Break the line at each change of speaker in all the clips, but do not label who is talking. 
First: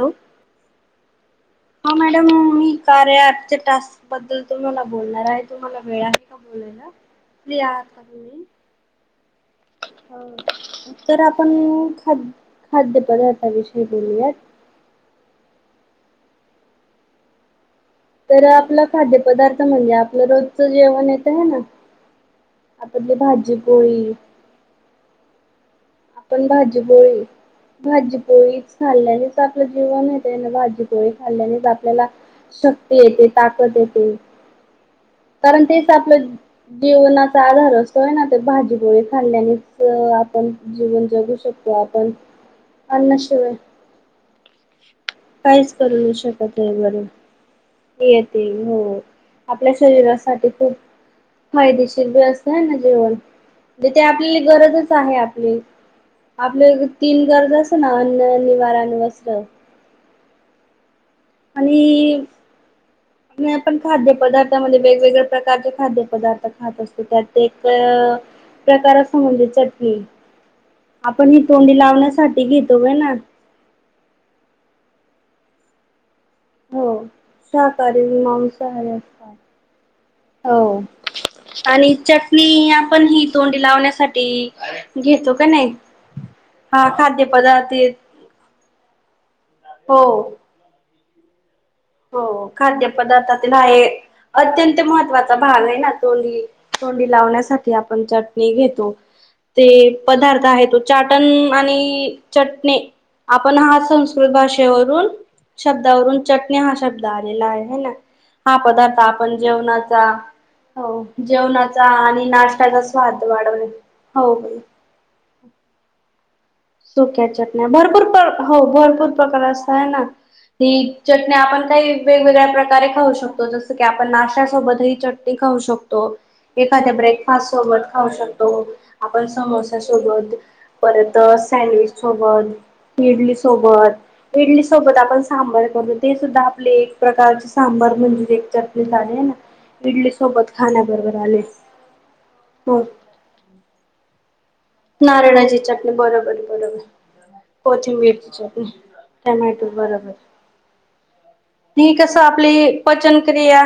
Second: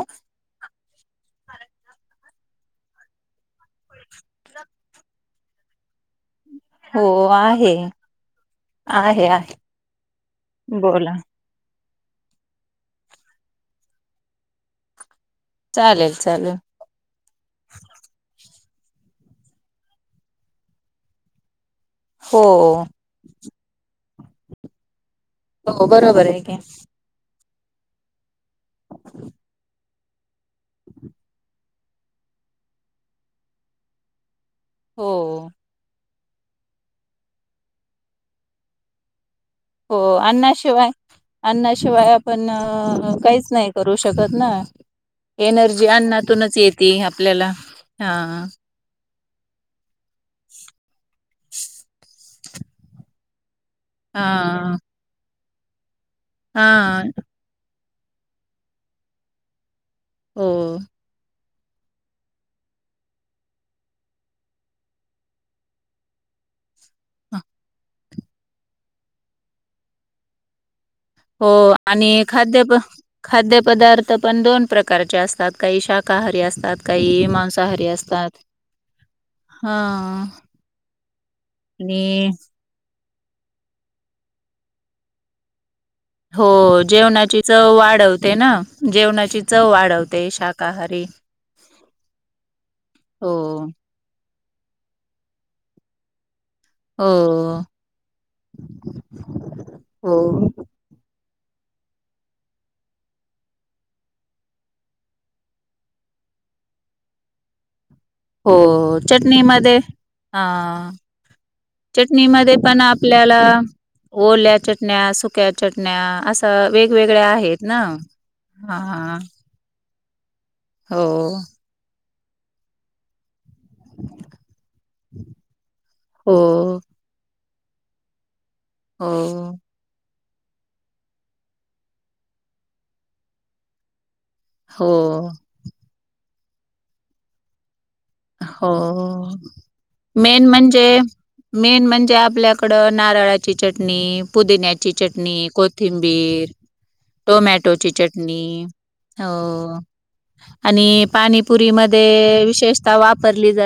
Hello ह madam मी कार्या आच्या टास्क बद्दल तुम्हाला बोलणार आहे तुम्हाला वेळ आहे का बोलायला
हो
फि
आहे
कामी
आहे आहे बोला
तर आपण तू खा खाद्यपदार्थाविषयी बोलूया
चालेल चालेल
तर आपला खाद्य पदार्थ म्हणजे आपलं रोजच जेवण येत आहे ना
हो
आपली भाजीपोळी
हो बरोबर आहे
आपण
की
भाजीपोळी भाजीपोळी खाल्ल्यानेच आपलं जीवन येते भाजीपोळी खाल्ल्याने आपल्याला शक्ती येते ताकद येते
हो
कारण तेच आपलं जीवनाचा आधार असतोय ना ते भाजीपोळी खाल्ल्याने आपण
शिवाय
जीवन जगू शकतो
अन्नाशिवाय आपण काहीच
अन्नाशिवाय
नाही करू शकत ना
काहीच
एनर्जी
करू
अन्नातूनच
शकत हे
येते
बरोब
आपल्याला हा
येते हो आपल्या शरीरासाठी खूप हय दिशील वस्त आहे ना जेवणणजे ते
हा
आपल्याला गरजच आहे आपली
हा
आपलं तीन गरज असत ना अन्ननिवारण वस्त्र
हो
आणि आणि आपण खाद्य पदार्थामध्ये वेगवेगळ्या प्रकारचे खाद्य पदार्थ खात असतो त्यात एक प्रकार अस म्हणजे चटणी आपण ही
हो
तोंडी
आणि
लावण्यासाठी
खाद्य
घेतो ग ना
खाद्यपदार्थ पण दोन प्रकारचे असतात काही शा काहारी असतात
हो
काही मांसाहारी
शाकाहारी
असतात
मांसाहारी असतात.
हा
हो आणि चटणी आपण हि तोंडी लावण्यासाठी घेतो का नाही
हो
हा
जेवणाची चव
खाद्यपदार्थ
वाढवते ना जेवणाची चव वाढवते
हो
शाकाहारी
हो
हो,
खाद्यपदार्थातील आहे अत्यंत महत्त्वाचा भाग आहे ना तोनी
हो.
तथोंडी लावण्यासाठी आपण चटणी घेतो ते
हो,
पदार्थ आहे तो चाटण आणि चटणे आपण हा संस्कृत भाषेवरून शब्दावरून चट यहा शब्द आलेला आहे है ना
हो
हा पदार्थ आपण
चटणीमध्ये
जेवणाचा
हां,
जेवणाचा आणि
चटणीमध्ये
नाश््याचा
पण
स्वा हत
आपल्याला
वाढवणे
ओल्या
हो
चटण्या सुक्या चटण्या असं तर वेगवेगळ्या
सुक्या
आहेत
चटण्या
ना
भरपूर प्र हो भरपूर
हा
प्रकार असताय ना. ही चटणी आपण काही वेगवेगळ्या प्रकारे खाऊ शकतो जस आपण नाश्यासोबत ह चटणी खाऊ शकतो
हो,
एखाद्या ब्रेकफास्ट सोबत खाऊ शकतो त आपण
हो,
समोस सोबत परतच सँडविच सोबत इडली सोबत इडली सोबत आपण
हो,
सांबार करून ते सुद्धा आपले एक प्रकारचे सांबर म्हणजे एक
हो.
चटणी झाली आहे ना इडली
मेन
सोबत
म्हणजे
खाण्याबरोबर आले
मेन म्हणजे आपल्याकड
हो
नारळाची चटणी पुदिन्याची चटणी
नारळाची बरोबर
कोथिंबीर
बरोबर.
टोमॅटोची चटणी
टमॅटो
हो
बरोबर
आणि पाणीपुरी मध्ये विशेष
पचन क्रिया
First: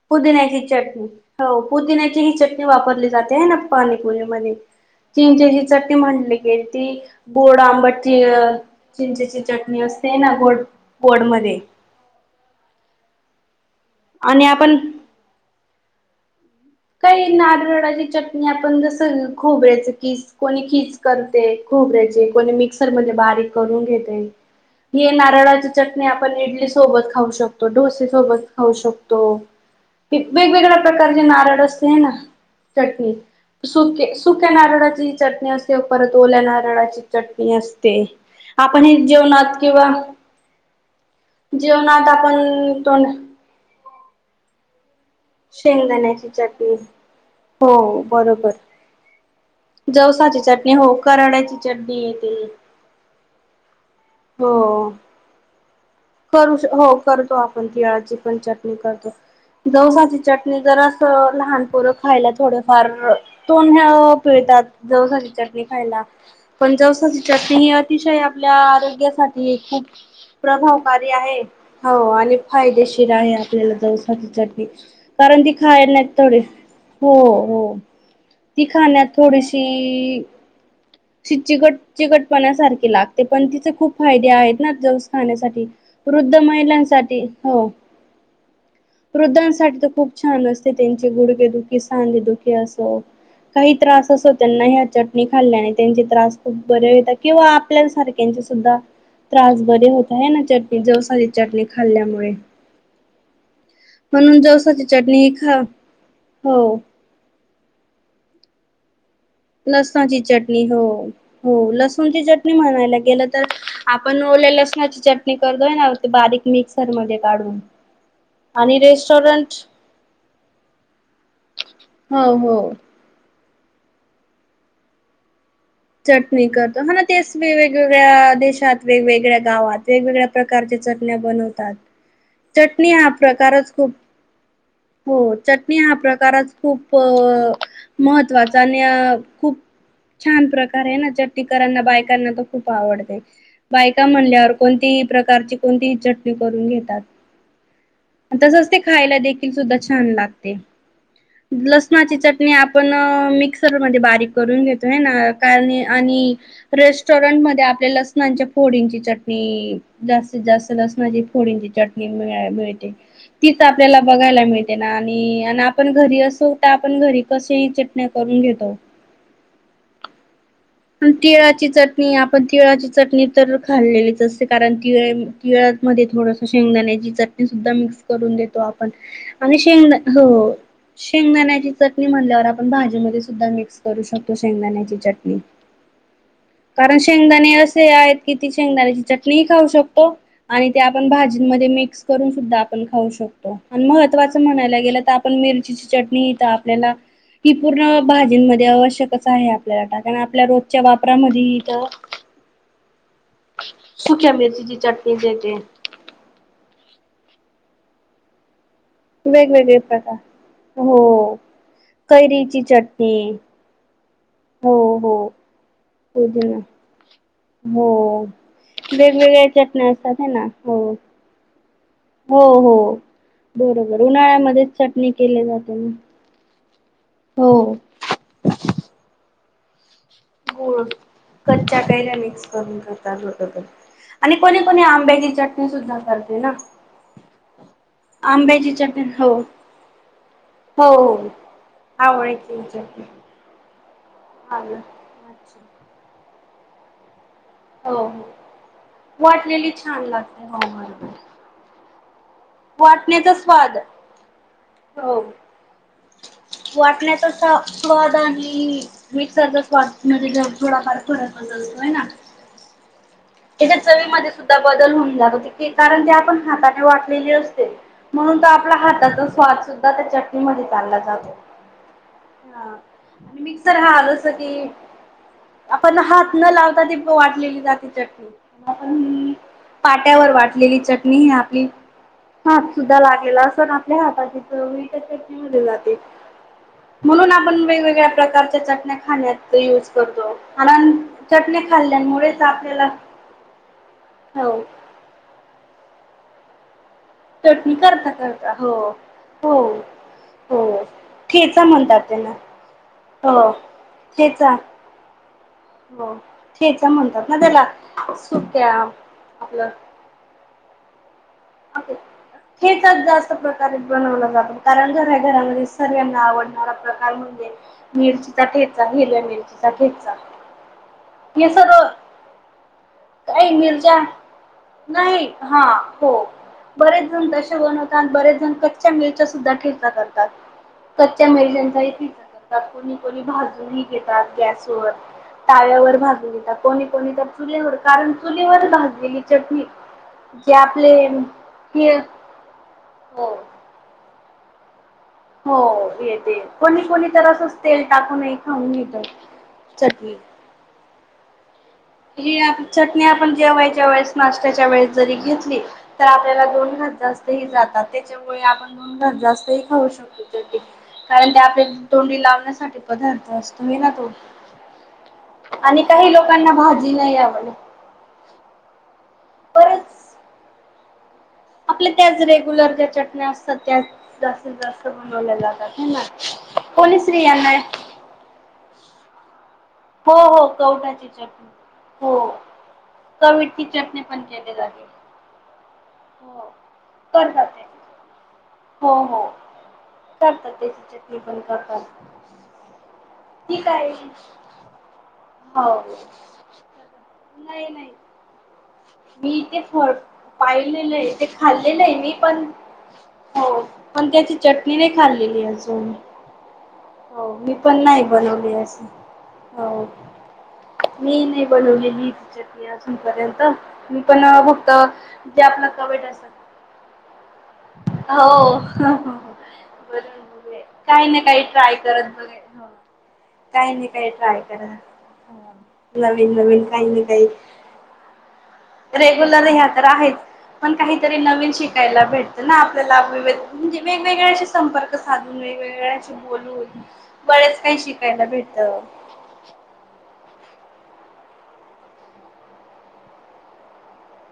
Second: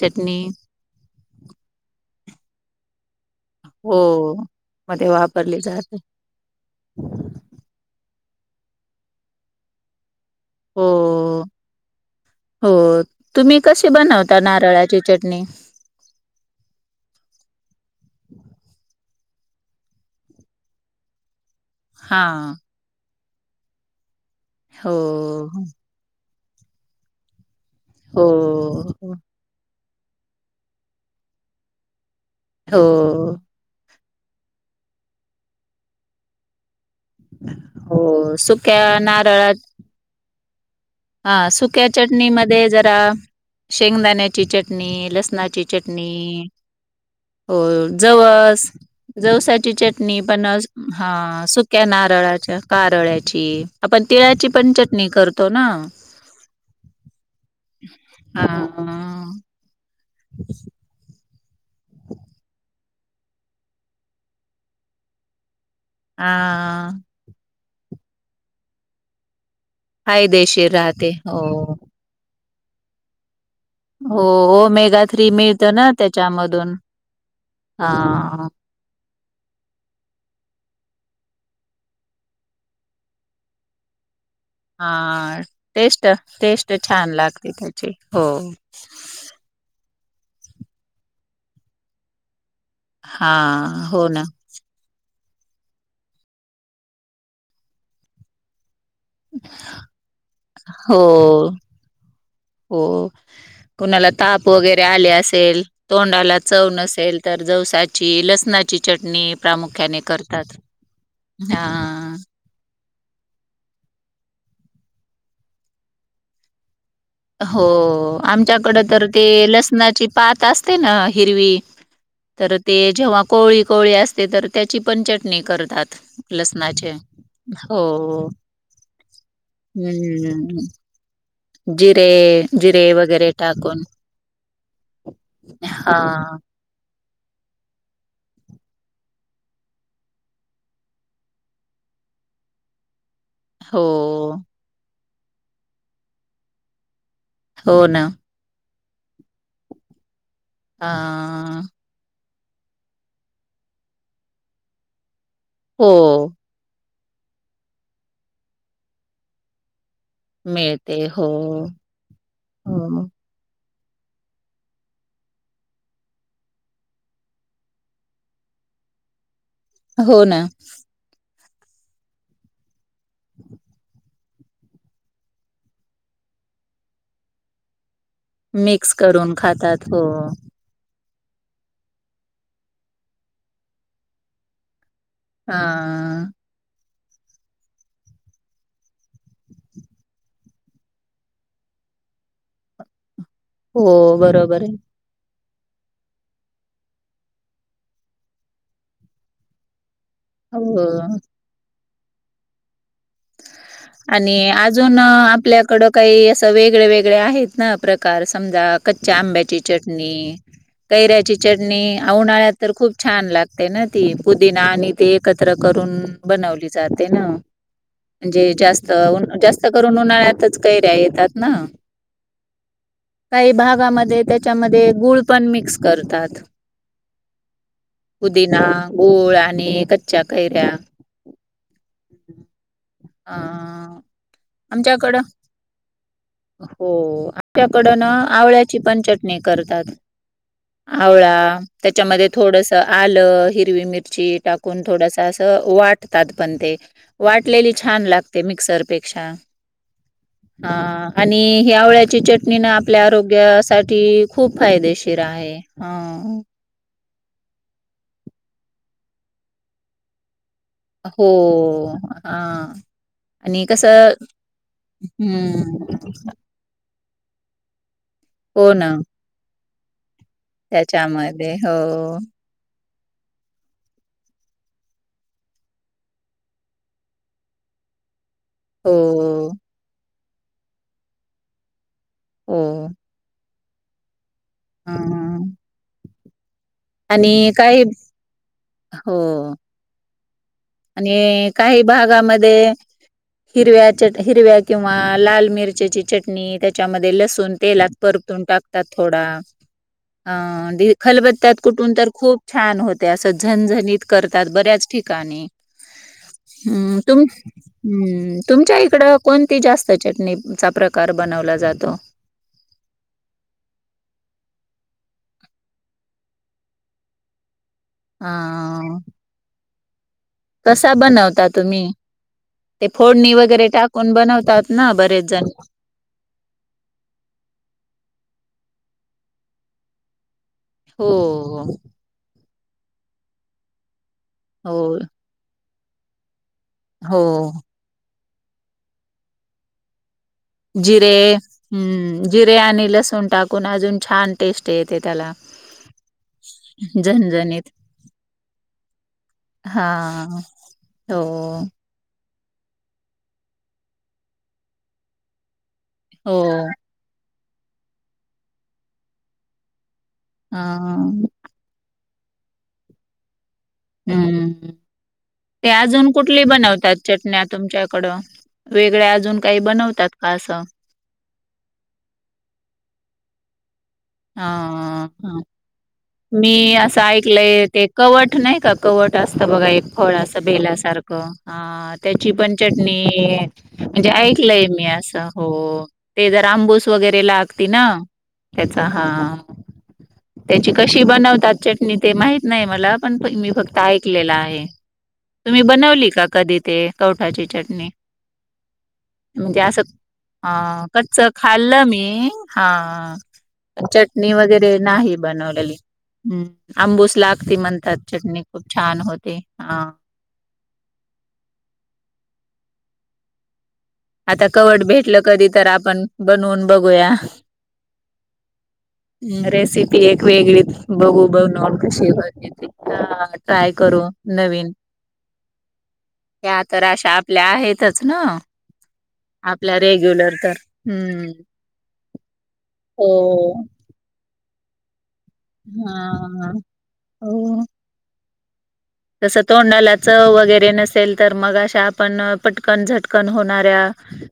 चटणी
पुदिन्याची चटणी हो पुदि क ही चटणी वापरली जाते ह ना
हो
पाणीपुरी मध्ये
मध्ये वापरली
चिंचेची चट
जाते
म्हटली गेल ती बोड आबट त चिंचेची चटणी असते ते ना गोड
हो
गोड मध्ये
हो तुम्ही कशी बनवता
आणि आपण
नारळाची चटणी
काही नारळाची चटणी आपण जस खोबयच कीच कोणी खीच कर
हा
खोबऱ्या कोणी मिक्सर मध्ये बारीक करून घेते
हो
ह नारळाची चटणी आपण इडली सोबत खाऊ शकतो डोसे
हो
सोबत खाऊ
हो
शकतो वेगवेगळ्या प्रकारचे नारळ असते ना चटणी
हो
सुके सुक्या नारळाची चटणी असते परत ओल्या नारळाची चटणी असते
हो.
आपण हे
सुक्या नारळात
जेवणात किंवा
हा सुक्या
जेवणात
चटणी म
आपण
जरा
तोंड
शेंगदाण्याची चटणी लसणाची चटणी
शेंगदाण्याची चटणी
हो जवस जवसाची चटणी
जवसाची
पण
चटणी हो
ह
कराड्याची
सुक्या
चटणी येते
नारळ कारळची आपण तिळाची पण
हो
चटणी करतो ना
करू हो करतो आपण तिळाची पण
हा
चटणी करतो ज चटणी द रस लहान पोरं खायला थोडफार तोंड पिळतात. जवसाची चटणी
हा
पण ज अतिशय आपल्या आरोग्यासाठी ही खूप
फायदेशीर
प्रभावकारी
राहते
आहे.
हो
हो, आणि फायदेशीर आहे. जाऊसा
हो
चटणी
ओमेगा थ्री
कारण ती
मिळतं ना
खायला नाही थोडी
त्याच्यामधून
हो, हो
हा
ती खाण्यात थोडीशी... ति चिकट चिकटपणासारखे लागते, पण तिचे खूप फायदे आहेत ना...
हा
खाण्यासाठी.
टेस्ट
वृद्ध
टेस्ट छान
महिलांसाठी
लागते
हो
त्याची हो
वृद्धांसाठी खूप छान असते त्यांचे गुडके दुखी, सांधे दुखी अस
हा
काही
हो
त्रास
ना
असो त्यांना ह नि खाल्ल्याने त्यांचे त्रास खूप बरे होतात किंवा आपल्या सारख्यांचे सुद्धा त्रास बरीे होत आहे ना, चटणी
हो
जवसाली चटणी खाल्ल्यामुळे
हो, कुणाला
म्हणून
ताप वगैरे
जवसाची
आले
चटणी ही खा
असेल, तोंडाला चव
हो
नसेल तर ज ची लसणाची चट
लसणची चटणी! हो,
हा
हो लसूणची चटणी म्हणायला गेलं तर आपण लेलच ना, चटणी करतोय ना बारीक मिक्स
हो, आमच्याकडे तर ते
रेस्टॉरंट
लसणाची पात असते ना, हिरवी
हो
तर
हो
ते जेव्हा कोळी कोळी असते तर त्याची पण चटणी करत
चटणी करतो हा ना तेच
हो
वेगवेगळ्या देशात, वेगवेगळ्या गावात, वेगवेगळ्या
हम्म
प्रकारचे ण्या बनवतात.
जिरे
चटणी
जिरे
हा
वगैरे
प्रकारच
टाकून
खूप हो, चटणी हा प्रकारच खूप महत्वाचा आणि खूप छान प्रकार चट्टकरांना बायकांना खूप आवडते.
हो
बायका म्हणल्यावर कोणतीही प्र प्रकारची कोणती चटणी करून घेतात.
हो, ना
तसच ते खायला देखील सुद्धा छान लागते.
अ
लसणाची च आपण मिक्सर मधे बारीक करून घेतोय हे ना कार
हो
आणि र रेस्टॉरंट मध्ये आपल्या लसणाच्या फोडींची चटणी जास्तीत जास्त
मिळते
लसणाची
हो
फोडींची चटणी मि मिळते
हो
ती आपल्याला बघायला मिळते ना आणि आण् आपण घरी असो तर आपण घरी कसे ही चटण्या करून घेतो. हो.
हो, ना
तिळाची चटणी आपण तिळाची चटणी तर खाल्लेलीच असते. कारण तिळे तिळा मध्ये थोडस शेंगदाण्याची चटणी सुद्धा मिक्स करून देतो आपण
मिक्स करून
आणि
खातात
शेंगणा हो. शेंगदाण्याची चटणी म्हणल्यावर, आपण भाजी मध्ये सुद्धा मिक्स करू शकतो शेंगदाण्याची चटणी.
हाहा
कारण शेंगदाणे असे आहेत की, ती शेंगदाण्याची चटणीही खाऊ शकतो आणि ते आपण भाजीमध्ये मिक्स करून सुद्धा आपण खाऊ शकतो. आणि
हो
महत्त्वाचं
बरोबर आहे.
म्हणायला गेलं तर आपण मीर रचि चटणी इथं आपल्याला ती पूर्ण भाजी मध्ये आवश्यक आहे आपल्याला टाका च्या
हो
वापरामधी त सुक्या
आणि
मिरचीची
अजून
चटणी देते
आपल्याकडं काही असं वेगळे वेगळे वेगळे आहेत ना प्रकार समजा कच्च्या आंब्याची
वेगवेगळे
चटणी
प्रकार हो
कैऱ्याची चटणी, उन्हाळ्यात
कैरीची
तर खूप छान
चटणी
लागते ना, ती पुदिना
हो
आणि ते
हो
एकत्र करून
पुदिना
बनवली जाते ना.
हो.
म्हणजे जास्त
वेगवेगळ्या
जास्त
चटण्या
करून
असतात हे ना
उन्हाळ्यातच कैऱ्या
हो
येतात ना
हो हो
काही
बरोबर
भागामध्ये
उन्हाळ्यामध्येच
त्याच्यामध्ये
चटणी
गुळ
केली
पण
जाते
मिक्स
ना
करतात.
हो.
पुदिना, गुळ आणि कैऱ्या
गुळ, कच्चा कैऱ्या मिक्स करून करतात. बरोबर.
आ,
आणि कोणी कोणी
आमच्याकडं
आंब्याची चटणी सुद्धा करते ना.
हो, अक्क्याकडन
आंब्याची
आवळ्याची पण
हो.
चटणी करतात.
हो हो
आवळा, त्याच्यामध्ये
आवळ्याची
थोडस
चटणी
आलं हिरवी मिरची
आलं
टाकून थोडसं असं
अच्छा
वाटतात पन ते, वाटले
हो
छान
हो.
लागते, मिक्सरपेक्षा,
वाटलेली छान लागते हो
हा
बरोबर.
आणि आवळ्याची चट चटणी ना आपल्या
वाटण्याचा स्वाद
आरोग्यासाठी खूप फायदेशीर
हो.
आहे. हा.
वाटण्याचा स्वाद आणि मिक्सरचा स्वाद ममध्ये थोडाफार
हो
फरक जाणवतो च ना.
हा आणि
त्याच्या
कसं
चवीमध्ये सुद्धा बदल होऊन जातो, कारण
हम्म
ते आपण हाताने वाटत म्हणून
हो
आपल्या
ना
हाताचा स्वाद सुद्धा त्याच्या चालला जातो,
त्याच्यामध्ये हो
आणि मिक्सर हा आ जस की आपण हात न लावता ते वाटलेली जातेऽ ण
हो
पाट्यावर वाटलेली चटणी हि आपली हात
हो.
सुद्धा लागेला असण आपल्या हाताची चव ही
हा.
त्याच्यात [unintelligible] जाते. म्हणून
आणि
आपण
काही
वेगवेगळ्या प्रकारच्या चटण्या
हो
खाण्यात यूज करतो. कारण
आणि
चटण्या
काही
खाल्ल्यामुळेच
भागामध्ये
आपल्याला
हिरव्या, हिरव्या
हो
किंवा लाल मिरच्याची चटणी त्या त्याच्यामध्ये लसूण
चटणी
तेलात
करता
परतून
करता हो
टाकतात थोडा.
हो
अ
हो
खलबत्त्यात
ठेचा
कुठून
म्हणतात
तर
त्यांना
खूप छान होते,, असं
हो
झनझणीत करतात
ठेचा
बऱ्याच ठिकाणीऽ
हो ठेचा
आम्
म्हणतात
तुमच
ना त्याला
आम्
सुक्या
तुमच्या इकड कोणती
आपलं
जास्त चटणी?
ठेचाच जास्त प्रकारे बनवला जातो. कारण घरात, घरामध्ये सगळ्यांना आवडणारा प्रकार म्हणजे मिरचीचा ठेचा,
अ
हिरव्या मिरची चा ठेचा.
कसा बनवता
हे सर्व
तुम्ही? फोडणी
काही
वगैरे
मिरच्या
टाकून बनवतात ना बरेच
नाही
जण,,
हा हो. बरेच जण तसे बनवतात, बरेचऽ कच्च्या मिरच्या चार सुद्धा ठेचा करतात,
हो
कच्च्या मिरच्या
हो
चा ठेचा करतात. कोणी, कोणी भाजूनही घेतात गॅसवर,
हो
ताव्यावर भाजून घेतात. कोणी, कोणी तर
हो
चुलीवर,,, कारण चुलीवर भाजलेली चटणीऽ
जिरे, हम् जिरे आणि लसूण
हो
टाकून अजून छान टेस्ट येतऽ
हो, येते, कोणी कोणी तर असच
झणझणीत.
तेल टाकून खाऊन घेतऽ
हा, हो,
ही आप चटणी आपण जेवायच्या वेळेस, नाश््याच्या वेळेस जरी घेतलीऽ तर
हो.
आपल्याला दोन घास जास्त ही जातात, त्याच्यामुळे आपण दोन घास जास्त ही खाऊ शकतो. कारण
हां.
ते आपल्या तोंडी लावण्यासाठी पदार्थ असतोऽ तो,,
हम्म. ते
आणि
अजून
काही
कुठली
लोकांना भाजऽ
बनवतात चटण्या तुमच्याकडं वेगळ्या अजून काही
बरेच
बनवतात का असं?
आपल्या त्याच रेग्युलर ज्या चटण्या असतात त्याऽ
हा, ह मी
कोणी
असं
स्त्रियांना
ऐकलंय ते कवट नाही का,,, कवट असऽ बघा एक फळ,
हो
असं
हो
बेला
कवठाची
सारखं,
चटणी.
अ
हो
त्याची पण चटणी
कवीटची चटणी पण
म्हणजेऽ
केली
य मी
जाते.
अस, हो ते, जर
हो
आंबूस वगैरे
करतात ते
लागती ना त्याऽ
हो हो.
हहाा,
करतात
त्याची कशी
चटणी पण
बनवतात
करतात
चटणी ते माहित नाही मला पण मी
ठीक
फक्त
आहे
ऐकलेला आहे. तुम्ही
हो
बनवली का कधी ते कवठाची
नाही
चटणी?
नाही मी
म्हणजे
ते
असं
फरऽ
अ
पाहिलेलं आहे,
कच्च
ते
खाल्लं
खाल्लेलं आहे मी पण,,,
हा
होऽ पण त्याची चटणी नाही खाल्लेली अजूनऽ
हम्म आंबूस
हो मी
लागते
पण
म्हणतात
नाही
चटणी
बनवली
खूप
अस,,
छान होते
होऽ
हा.
मी नाही बनवलेली ती चटणी अजूनपर्यंत,, मी पण
आता
फ्कत
कवट भेटलं
जे
कधी
आपलं
तर आपण
कट अस,,
बनवून बघूया
होऽ
रेसिपी एक वेगळी
काही ना
बघू
काही
बघ नो.
ट्राय
ज
करत बघाय
त
हो
ट्राय
काही नाही
करू
काही ट्राय करा.
नवीन.
नवीन
त्या
नवीन
तर
काही ना
अशा
काही
आपल्या आहेतच ना
रेग्युलर ह्या
आपल्या
तर आहेच.
रेग्युलर. तर
पण काहीतरी
हम्म.
नवीन शिकायला भेटतं ना आपल्याला
हो.
म्हणजे वेगवेगळ्याशी संपर्क. साधून वेगवेगळ्याशी
हा
बोलून बरेच
हो.
काही शिकायला भेट.
नल तर मग अशा आपण पटकन झटकन होणाऱ्या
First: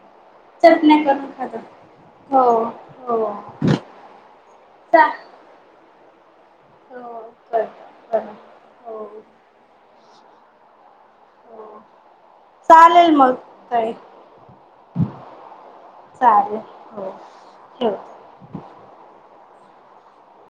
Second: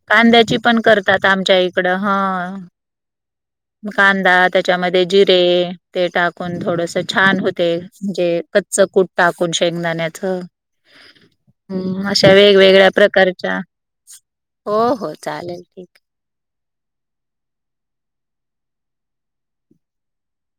कांद्याची पण
चटण्या
करतात
करून खाता
आमच्या इकडं ह.
हो हो
कांदा त्याच्यामध्ये
चा
जिरे ते टाकून थोडस
हो
छान होते
करत कर
म्हणजे कच्च कुट. शेंगदाण्याचं
ह.
हम्म अशा वेगवेगळ्या प्रकारच्या
ताई
हो हो चालेल ठीक.
चालेल हो हम.